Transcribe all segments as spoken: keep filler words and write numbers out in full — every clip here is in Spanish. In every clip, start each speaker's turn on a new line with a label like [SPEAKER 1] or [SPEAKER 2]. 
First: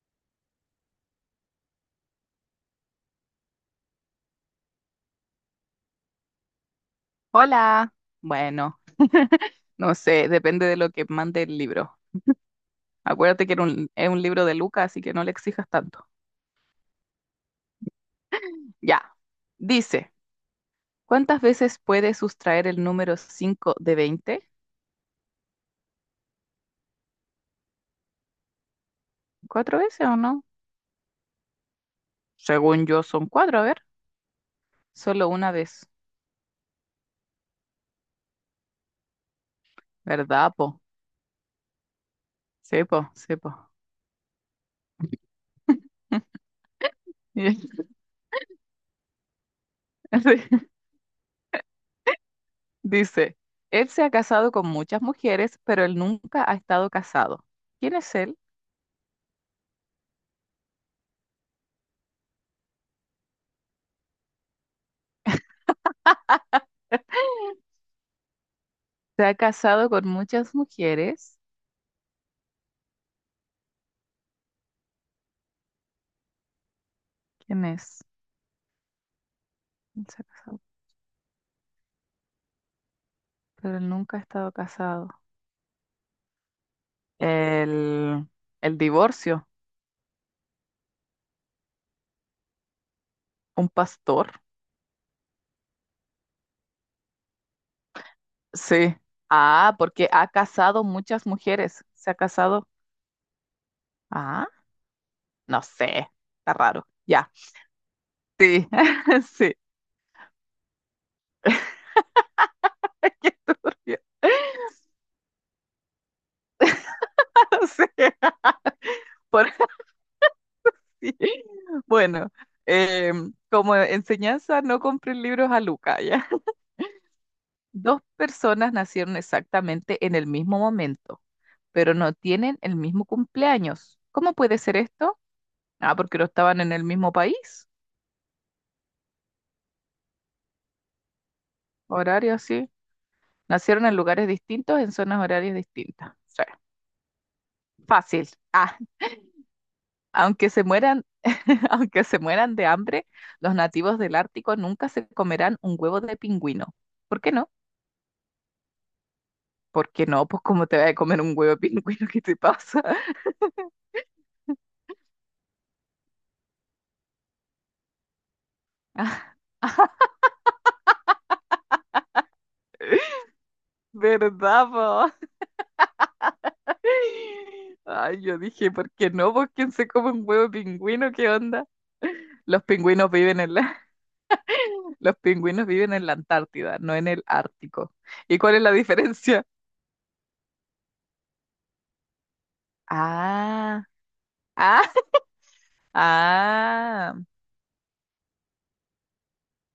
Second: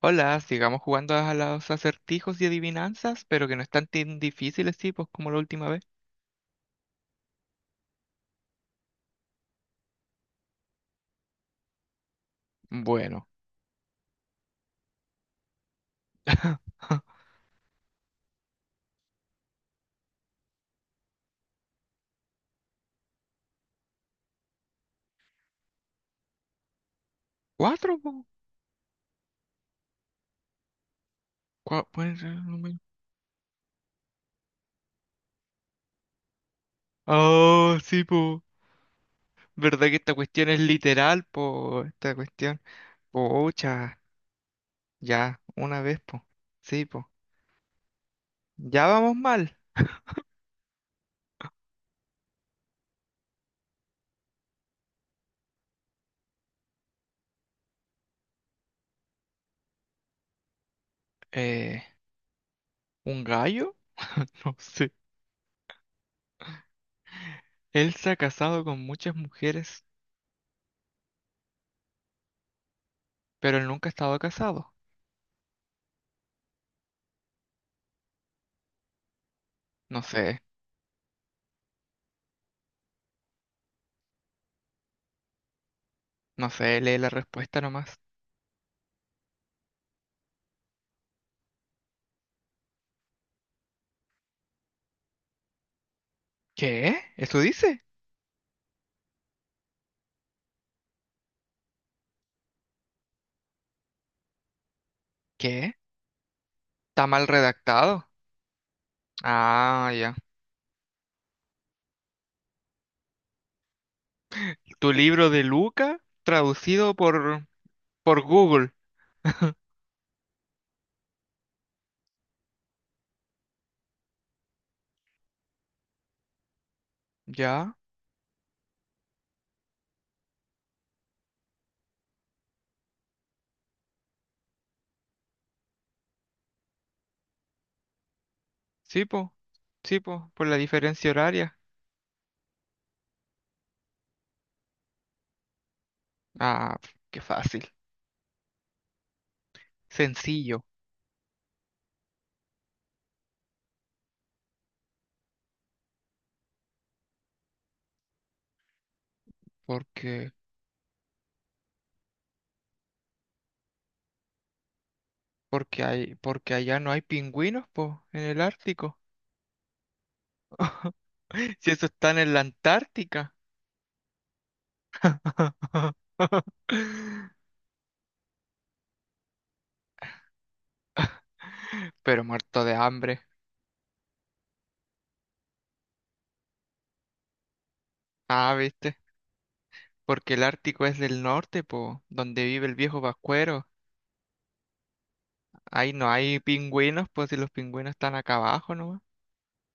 [SPEAKER 1] Hola, sigamos jugando a los acertijos y adivinanzas, pero que no están tan difíciles, sí, pues como la última vez.
[SPEAKER 2] Hola. Bueno, no sé, depende de lo que mande el libro.
[SPEAKER 1] Bueno.
[SPEAKER 2] Acuérdate que era un- es un libro de Lucas, así que no le exijas tanto. Ya. Dice, ¿cuántas veces puedes sustraer el número cinco de veinte?
[SPEAKER 1] Cuatro, po.
[SPEAKER 2] ¿Cuatro veces o no?
[SPEAKER 1] Cua- pueden ser el número-
[SPEAKER 2] Según yo son cuatro, a ver. Solo una vez,
[SPEAKER 1] Oh, sí, po. ¿Verdad que esta cuestión
[SPEAKER 2] ¿verdad,
[SPEAKER 1] es
[SPEAKER 2] po?
[SPEAKER 1] literal, po? Esta cuestión.
[SPEAKER 2] Sí, po, sí, po.
[SPEAKER 1] Pocha, ya, una vez, po. Sí, po.
[SPEAKER 2] Y-
[SPEAKER 1] Ya vamos mal.
[SPEAKER 2] Dice, él se ha casado con muchas mujeres, pero él nunca ha estado casado. ¿Quién es él?
[SPEAKER 1] Eh, ¿un gallo? No sé. Él se ha casado con muchas
[SPEAKER 2] Se ha
[SPEAKER 1] mujeres,
[SPEAKER 2] casado con muchas mujeres.
[SPEAKER 1] pero él nunca ha estado casado.
[SPEAKER 2] ¿Quién es?
[SPEAKER 1] No
[SPEAKER 2] Él se
[SPEAKER 1] sé,
[SPEAKER 2] ha casado, pero él nunca ha estado casado.
[SPEAKER 1] no sé, lee la respuesta nomás.
[SPEAKER 2] El, el divorcio, un pastor.
[SPEAKER 1] ¿Qué? ¿Eso dice?
[SPEAKER 2] Sí. Ah, porque ha casado muchas mujeres. Se ha casado. Ah, no
[SPEAKER 1] ¿Qué?
[SPEAKER 2] sé. Está raro.
[SPEAKER 1] Está mal
[SPEAKER 2] Ya.
[SPEAKER 1] redactado.
[SPEAKER 2] Sí. Sí.
[SPEAKER 1] Ah, ya.
[SPEAKER 2] Qué turbio.
[SPEAKER 1] Tu libro de Luca, traducido por,
[SPEAKER 2] Sí.
[SPEAKER 1] por Google.
[SPEAKER 2] Por así. Bueno, em, como enseñanza, no compren libros a Luca, ¿ya?
[SPEAKER 1] Ya.
[SPEAKER 2] Dos personas nacieron exactamente en el mismo momento, pero no tienen el mismo cumpleaños. ¿Cómo puede ser esto? Ah, porque no estaban en el mismo país,
[SPEAKER 1] Sí, po. Sí, po. Por la diferencia horaria.
[SPEAKER 2] horario así. Nacieron en lugares distintos, en zonas horarias distintas. Sí.
[SPEAKER 1] Ah, pf, qué fácil.
[SPEAKER 2] Fácil. Ah, aunque
[SPEAKER 1] Sencillo.
[SPEAKER 2] se mueran, aunque se mueran de hambre, los nativos del Ártico nunca se comerán un huevo de pingüino. ¿Por qué no? ¿Por qué no?
[SPEAKER 1] Porque,
[SPEAKER 2] Pues ¿cómo te vas a comer un huevo de pingüino? ¿Qué te pasa?
[SPEAKER 1] porque hay, porque allá no hay pingüinos, po, en el Ártico. Si eso están en la Antártica.
[SPEAKER 2] ¿Verdad, po? Ay, yo dije, ¿por qué no? ¿Por quién se come un huevo de pingüino? ¿Qué onda?
[SPEAKER 1] Pero
[SPEAKER 2] Los
[SPEAKER 1] muerto de
[SPEAKER 2] pingüinos
[SPEAKER 1] hambre.
[SPEAKER 2] viven en la, los pingüinos viven en la Antártida, no en el Ártico. ¿Y
[SPEAKER 1] Ah,
[SPEAKER 2] cuál es la
[SPEAKER 1] ¿viste?
[SPEAKER 2] diferencia?
[SPEAKER 1] Porque el Ártico es del norte, po, donde vive el viejo Pascuero.
[SPEAKER 2] Ah, ah,
[SPEAKER 1] Ahí no hay pingüinos,
[SPEAKER 2] ah,
[SPEAKER 1] pues si los pingüinos están acá abajo nomás.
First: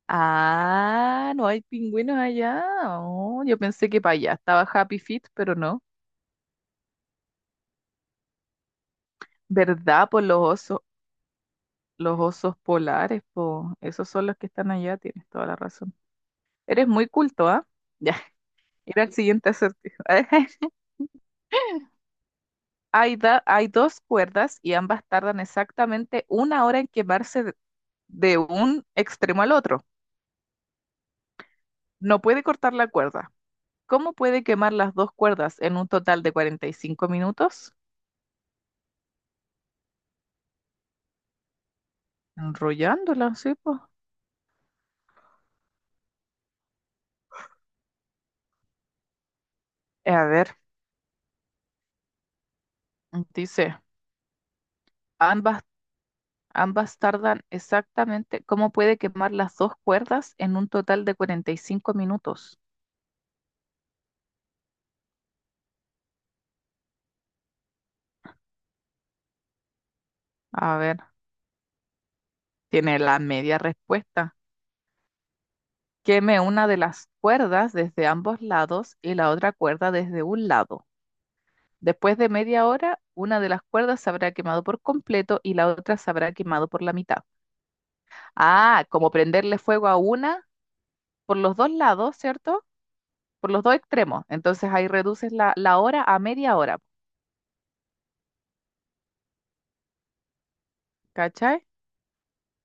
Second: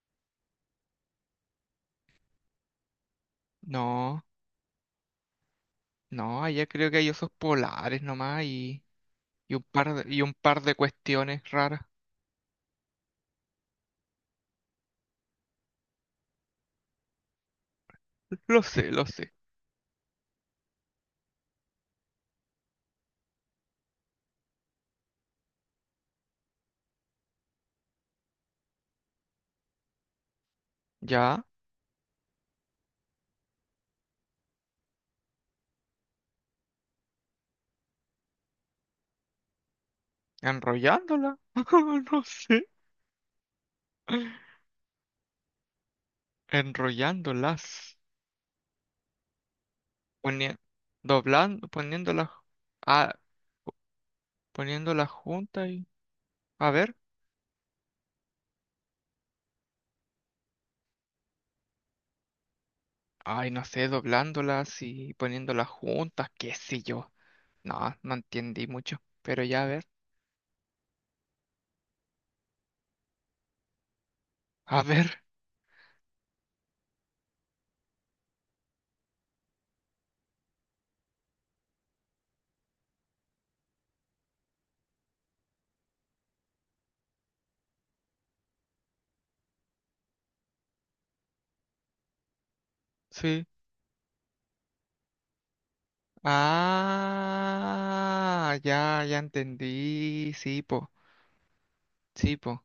[SPEAKER 2] ah, no hay pingüinos allá. Oh, yo pensé que para
[SPEAKER 1] No,
[SPEAKER 2] allá estaba Happy Feet, pero no.
[SPEAKER 1] no, allá creo que hay osos polares nomás y, y un par
[SPEAKER 2] ¿Verdad?
[SPEAKER 1] de, y
[SPEAKER 2] Por
[SPEAKER 1] un
[SPEAKER 2] los
[SPEAKER 1] par de
[SPEAKER 2] osos,
[SPEAKER 1] cuestiones raras.
[SPEAKER 2] los osos polares, po. Esos son los que están allá, tienes toda la razón. Eres muy culto, ¿ah? Ya,
[SPEAKER 1] Lo sé,
[SPEAKER 2] ir
[SPEAKER 1] lo
[SPEAKER 2] al
[SPEAKER 1] sé.
[SPEAKER 2] siguiente acertijo. Hay, da- hay dos cuerdas y ambas tardan exactamente una hora en quemarse de de un extremo al otro.
[SPEAKER 1] Ya,
[SPEAKER 2] No puede cortar la cuerda. ¿Cómo puede quemar las dos cuerdas en un total de cuarenta y cinco minutos?
[SPEAKER 1] enrollándola. No sé.
[SPEAKER 2] Enrollándola. Sí, pues.
[SPEAKER 1] Enrollándolas.
[SPEAKER 2] A ver,
[SPEAKER 1] Poni- doblando, poniéndolas, ah,
[SPEAKER 2] dice,
[SPEAKER 1] poniéndolas
[SPEAKER 2] ambas,
[SPEAKER 1] juntas y, a ver.
[SPEAKER 2] ambas tardan exactamente. ¿Cómo puede quemar las dos cuerdas en un total de cuarenta y cinco minutos?
[SPEAKER 1] Ay, no sé, doblándolas y poniéndolas juntas, qué sé yo. No, no entendí mucho. Pero ya, a ver.
[SPEAKER 2] A ver, tiene la media respuesta.
[SPEAKER 1] A ver,
[SPEAKER 2] Queme una de las cuerdas desde ambos lados y la otra cuerda desde un lado. Después de media hora, una de las cuerdas se habrá quemado por completo y la otra se habrá quemado por la mitad. Ah, como prenderle fuego a una por los dos lados, ¿cierto?
[SPEAKER 1] sí.
[SPEAKER 2] Por los dos extremos. Entonces ahí reduces la, la hora a media hora,
[SPEAKER 1] Ah, ya, ya entendí. Sí, po.
[SPEAKER 2] ¿cachai?
[SPEAKER 1] Sí, po.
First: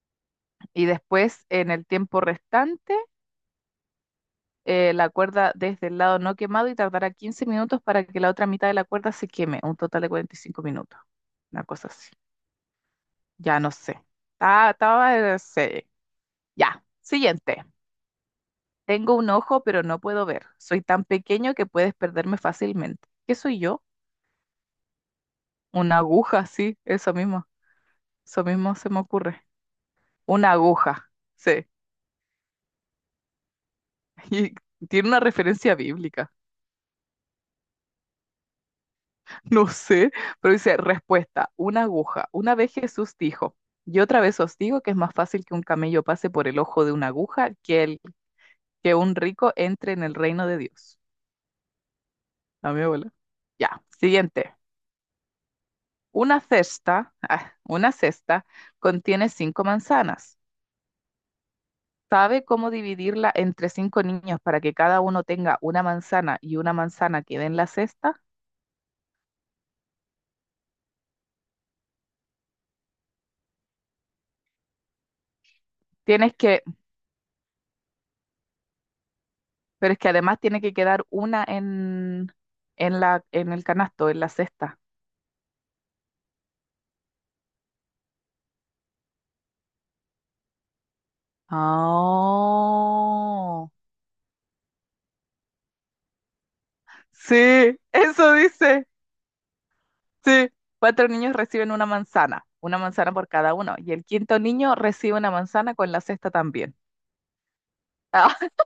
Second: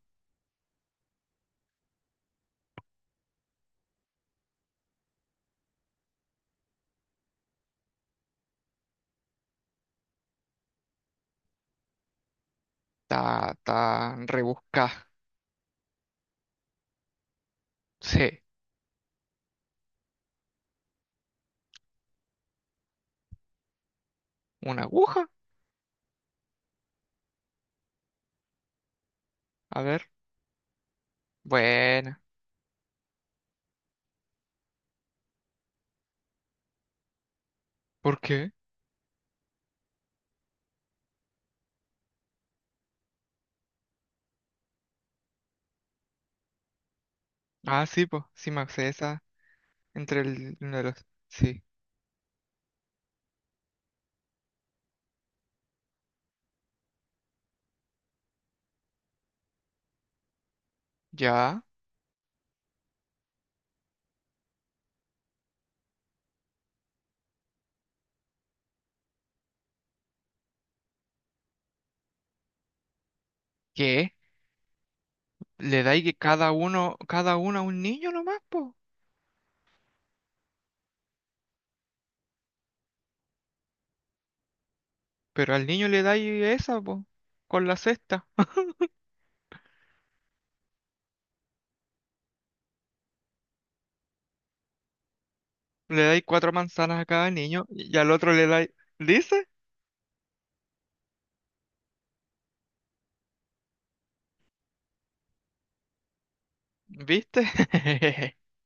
[SPEAKER 2] Y después, en el tiempo restante, eh, la cuerda desde el lado no quemado y tardará quince minutos para que la otra mitad de la cuerda se queme, un total de cuarenta y cinco minutos. Una cosa así.
[SPEAKER 1] Ta,
[SPEAKER 2] Ya no
[SPEAKER 1] ta,
[SPEAKER 2] sé. Ah,
[SPEAKER 1] rebusca.
[SPEAKER 2] estaba, sí. Ya. Siguiente.
[SPEAKER 1] Sí.
[SPEAKER 2] Tengo un ojo, pero no puedo ver. Soy tan pequeño que puedes perderme fácilmente. ¿Qué soy yo?
[SPEAKER 1] ¿Una aguja?
[SPEAKER 2] Una aguja, sí, eso mismo. Eso mismo se me ocurre.
[SPEAKER 1] A ver.
[SPEAKER 2] Una aguja, sí.
[SPEAKER 1] Buena.
[SPEAKER 2] Y tiene una referencia bíblica.
[SPEAKER 1] ¿Por qué?
[SPEAKER 2] No sé, pero dice respuesta, una aguja. Una vez Jesús dijo, y otra vez os digo que es más fácil que un camello pase por el ojo de una aguja que,
[SPEAKER 1] Ah,
[SPEAKER 2] el,
[SPEAKER 1] sí, po. Sí, me sé
[SPEAKER 2] que un
[SPEAKER 1] esa
[SPEAKER 2] rico entre en el
[SPEAKER 1] entre
[SPEAKER 2] reino
[SPEAKER 1] el,
[SPEAKER 2] de
[SPEAKER 1] uno de los...
[SPEAKER 2] Dios.
[SPEAKER 1] Sí.
[SPEAKER 2] A mi abuela. Ya, siguiente. Una cesta, ah, una cesta contiene cinco manzanas.
[SPEAKER 1] ¿Ya?
[SPEAKER 2] ¿Sabe cómo dividirla entre cinco niños para que cada uno tenga una manzana y una manzana quede en la cesta?
[SPEAKER 1] ¿Qué? ¿Le dais que
[SPEAKER 2] Tienes
[SPEAKER 1] cada
[SPEAKER 2] que,
[SPEAKER 1] uno, cada uno a un niño nomás, po?
[SPEAKER 2] pero es que además tiene que quedar una en, en la, en el canasto, en la cesta.
[SPEAKER 1] Pero al niño le dais esa, po. Con la cesta.
[SPEAKER 2] Oh,
[SPEAKER 1] Le dais cuatro manzanas a cada niño
[SPEAKER 2] sí,
[SPEAKER 1] y al otro
[SPEAKER 2] eso
[SPEAKER 1] le dais...
[SPEAKER 2] dice.
[SPEAKER 1] ¿Dice?
[SPEAKER 2] Sí, cuatro niños reciben una manzana, una manzana por cada uno, y el quinto niño recibe una manzana con la cesta también.
[SPEAKER 1] ¿Viste?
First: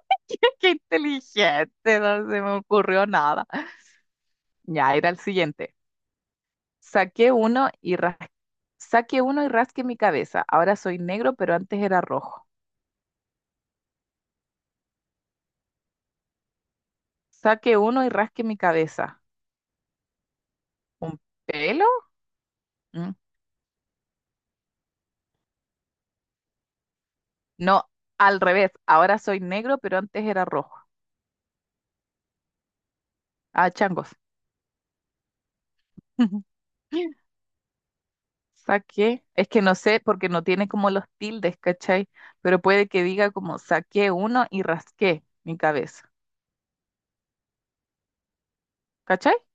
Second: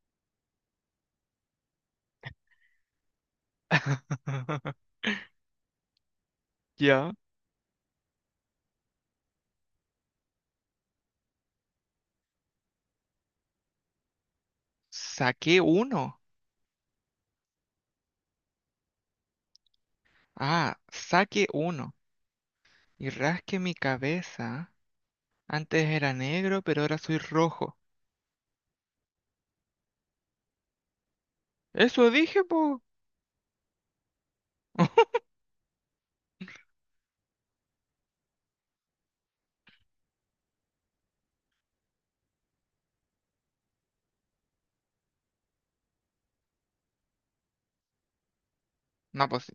[SPEAKER 2] Qué inteligente, no se me ocurrió nada. Ya, era el siguiente.
[SPEAKER 1] Ya.
[SPEAKER 2] Saqué uno y ras- Saqué uno y rasqué mi cabeza. Ahora soy negro, pero antes era rojo.
[SPEAKER 1] Saqué uno.
[SPEAKER 2] Saqué uno y rasqué mi cabeza.
[SPEAKER 1] Ah,
[SPEAKER 2] ¿Un
[SPEAKER 1] saqué
[SPEAKER 2] pelo?
[SPEAKER 1] uno. Y
[SPEAKER 2] Mm.
[SPEAKER 1] rasqué mi cabeza. Antes era negro, pero ahora soy rojo.
[SPEAKER 2] No, al revés. Ahora soy negro, pero antes era rojo.
[SPEAKER 1] Eso dije, po.
[SPEAKER 2] Ah, changos. Saqué. Es que no sé porque no tiene como los tildes, ¿cachai? Pero puede que diga como saqué uno y rasqué mi cabeza.
[SPEAKER 1] No,
[SPEAKER 2] ¿Cachai?
[SPEAKER 1] pues,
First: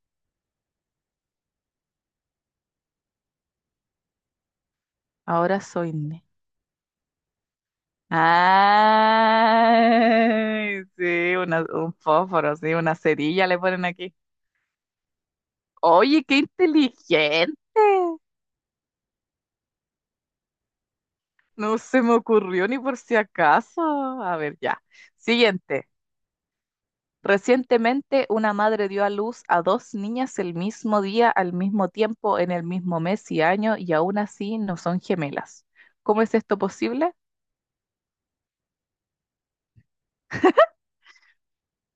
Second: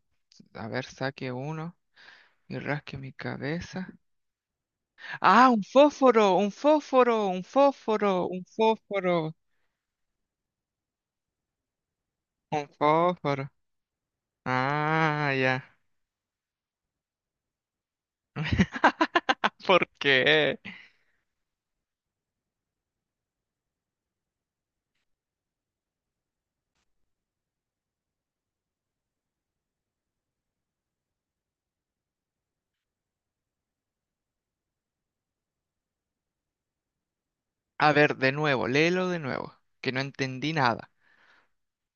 [SPEAKER 1] a ver, saque uno y rasque mi cabeza. Ah,
[SPEAKER 2] Ahora
[SPEAKER 1] un
[SPEAKER 2] soy negro.
[SPEAKER 1] fósforo, un fósforo, un fósforo, un fósforo,
[SPEAKER 2] Ay, sí, una- un fósforo,
[SPEAKER 1] un
[SPEAKER 2] sí, una cerilla
[SPEAKER 1] fósforo.
[SPEAKER 2] le ponen aquí.
[SPEAKER 1] Ah, ya.
[SPEAKER 2] Oye, qué inteligente.
[SPEAKER 1] ¿Por qué?
[SPEAKER 2] No se me ocurrió ni por si acaso. A ver, ya. Siguiente. Recientemente, una madre dio a luz a dos niñas el mismo día, al mismo tiempo, en el mismo mes y año, y aún así no son gemelas. ¿Cómo es esto posible?
[SPEAKER 1] A ver, de nuevo, léelo de nuevo, que no entendí nada.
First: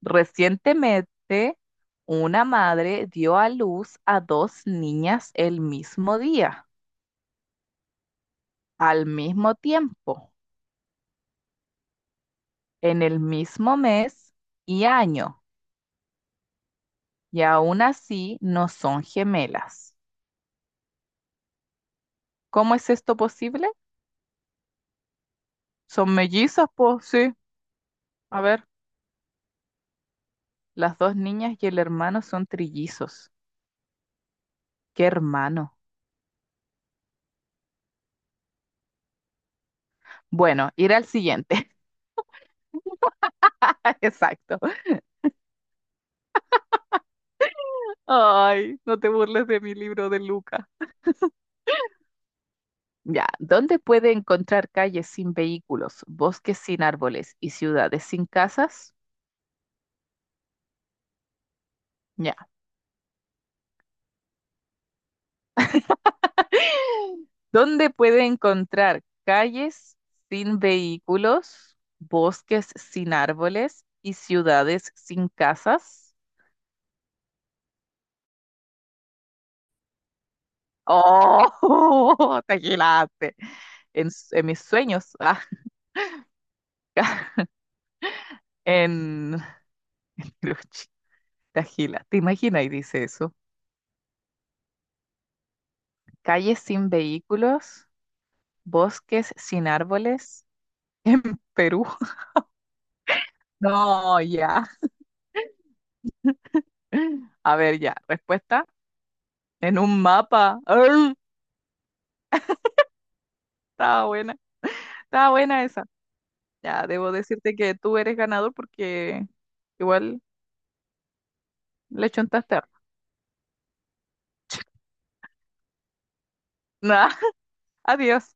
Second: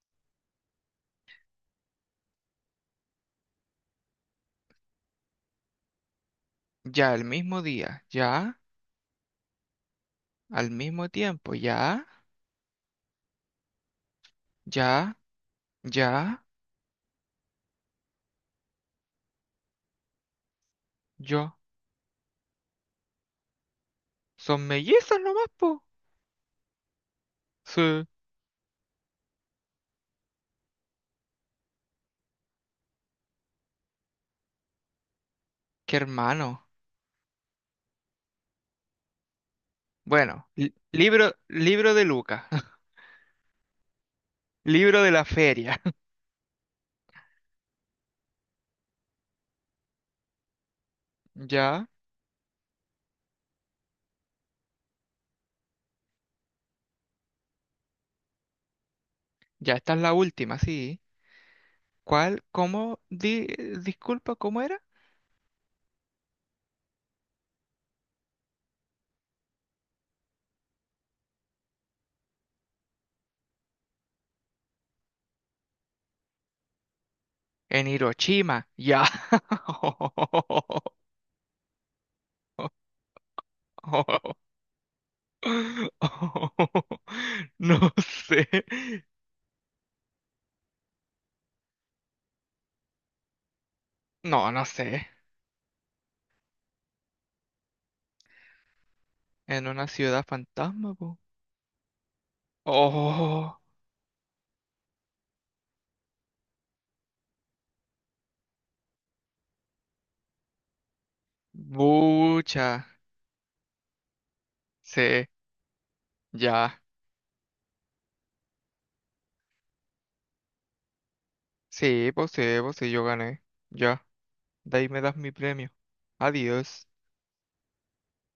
[SPEAKER 2] Recientemente, una madre dio a luz a dos niñas el mismo día,
[SPEAKER 1] Ya al mismo día, ya,
[SPEAKER 2] al mismo tiempo,
[SPEAKER 1] al mismo tiempo, ya,
[SPEAKER 2] en el mismo mes y
[SPEAKER 1] ya,
[SPEAKER 2] año,
[SPEAKER 1] ya,
[SPEAKER 2] y aún así no son gemelas.
[SPEAKER 1] yo.
[SPEAKER 2] ¿Cómo es esto posible?
[SPEAKER 1] Son mellizos nomás, po.
[SPEAKER 2] Son mellizas, pues sí.
[SPEAKER 1] Sí.
[SPEAKER 2] A ver, las dos niñas y el hermano son trillizos. ¿Qué hermano?
[SPEAKER 1] Qué hermano. Bueno,
[SPEAKER 2] Bueno,
[SPEAKER 1] li-
[SPEAKER 2] ir al
[SPEAKER 1] libro,
[SPEAKER 2] siguiente.
[SPEAKER 1] libro de Lucas,
[SPEAKER 2] Exacto.
[SPEAKER 1] libro de la feria.
[SPEAKER 2] Ay, no te burles de mi libro de Lucas.
[SPEAKER 1] Ya,
[SPEAKER 2] Ya, ¿dónde puede encontrar calles sin vehículos, bosques sin árboles y ciudades sin casas?
[SPEAKER 1] ya esta es la última, sí.
[SPEAKER 2] Ya,
[SPEAKER 1] ¿Cuál? ¿Cómo? Di- disculpa, ¿cómo era?
[SPEAKER 2] ¿dónde puede encontrar calles sin vehículos, bosques sin árboles y ciudades sin casas?
[SPEAKER 1] En Hiroshima, ya.
[SPEAKER 2] ¡Oh! ¡Te agilaste! En, s- en mis sueños, ah,
[SPEAKER 1] No sé.
[SPEAKER 2] en... Cruch, te agila, ¿te imaginas? Y dice eso.
[SPEAKER 1] No, no sé.
[SPEAKER 2] Calles sin vehículos, bosques sin
[SPEAKER 1] En una ciudad
[SPEAKER 2] árboles
[SPEAKER 1] fantasma, po.
[SPEAKER 2] en Perú.
[SPEAKER 1] Oh,
[SPEAKER 2] No, ya. A ver, ya. Respuesta en un mapa. ¡Arr!
[SPEAKER 1] bucha.
[SPEAKER 2] Estaba buena.
[SPEAKER 1] Sí,
[SPEAKER 2] Estaba buena esa.
[SPEAKER 1] ya.
[SPEAKER 2] Ya, debo decirte que tú eres ganador porque igual le
[SPEAKER 1] Sí, pues sí,
[SPEAKER 2] chuntaste.
[SPEAKER 1] pues
[SPEAKER 2] Harto.
[SPEAKER 1] sí, yo gané. Ya. De ahí me das mi premio. Adiós.
[SPEAKER 2] Nah, adiós.